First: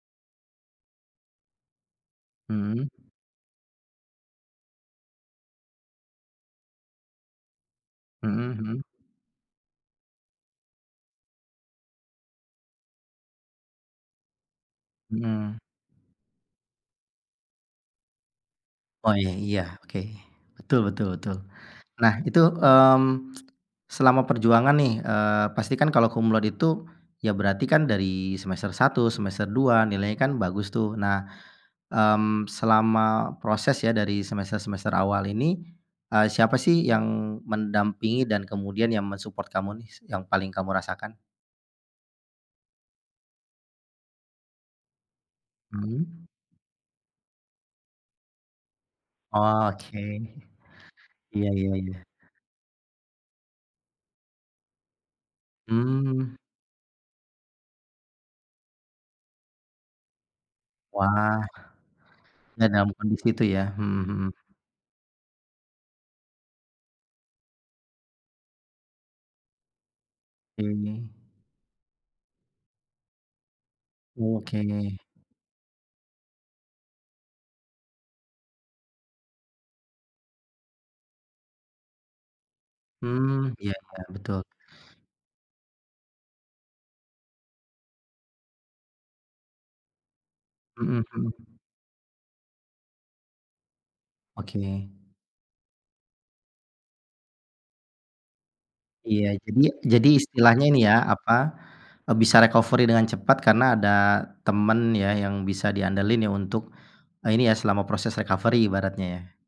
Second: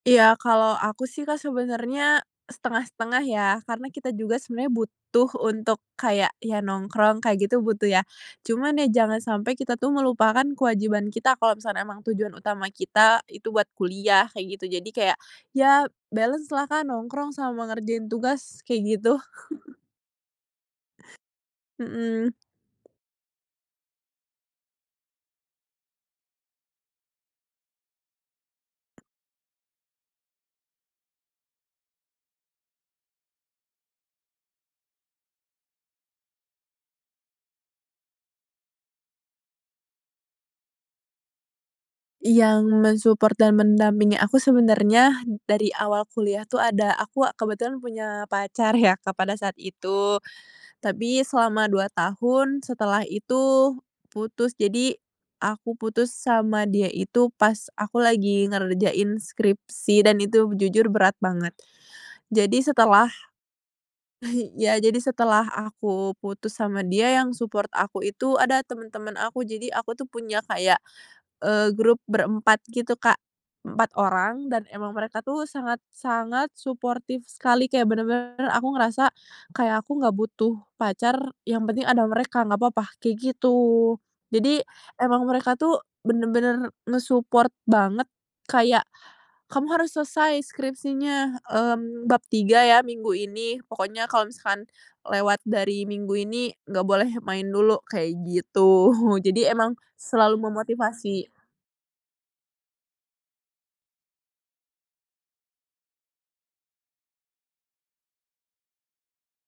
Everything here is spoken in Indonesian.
Iya, kalo aku sih Kak sebenernya Mhm. setengah-setengah ya karena kita juga sebenernya butuh untuk kayak ya nongkrong kayak gitu butuh ya. Mhm mhm. Cuman ya jangan sampe kita tuh melupakan kewajiban kita kalo misalkan emang tujuan utama kita itu buat kuliah kayak gitu jadi kayak Mhm. ya balance-lah Kak nongkrong sama ngerjain tugas kayak gitu. Oh, iya, oke, betul betul betul. Nah Mhm. itu, mmm, selama perjuangan nih, eee, pasti kan kalau cum laude itu, ya berarti kan dari semester 1 semester 2 nilainya kan bagus tuh. Nah, mmm, selama proses ya dari semester-semester awal ini, eee, siapa sih yang mendampingi dan kemudian yang men-support kamu nih yang paling kamu rasakan? Yang men-support dan mendampingi aku sebenernya dari awal Mhm? kuliah tuh ada aku kebetulan punya pacar ya Kak pada saat Oh, oke, itu. Tapi iya selama iya 2 iya. tahun setelah itu, putus jadi, aku putus Mmm. sama dia itu pas aku lagi ngerjain skripsi dan itu jujur berat Wah, banget. Jadi ngedampak setelah di situ ya? Mhm mhm. ya, jadi setelah aku putus sama dia yang support aku itu ada temen-temen aku. Jadi aku tuh punya kayak, Mmm. eee, grup berempat gitu Kak, 4 orang Oke. dan emang mereka tuh sangat-sangat suportif sekali kayak bener-bener aku ngerasa, kayak aku gak butuh pacar yang penting ada mereka nggak papa kayak Mmm, ya gitu. ya, betul. Jadi emang mereka tuh bener-bener nge-support banget kayak, kamu harus selesai Mhm skripsinya, mhm. mmm, bab 3 ya minggu ini pokoknya kalau misalkan, Oke. lewat dari minggu ini gak boleh main dulu kayak gitu. Iya, Jadi, jadi emang jadi selalu istilahnya ini ya apa, memotivasi. eee, bisa recovery dengan cepat karena ada temen ya yang bisa diandelin ya untuk, ini ya selama proses recovery ibaratnya ya?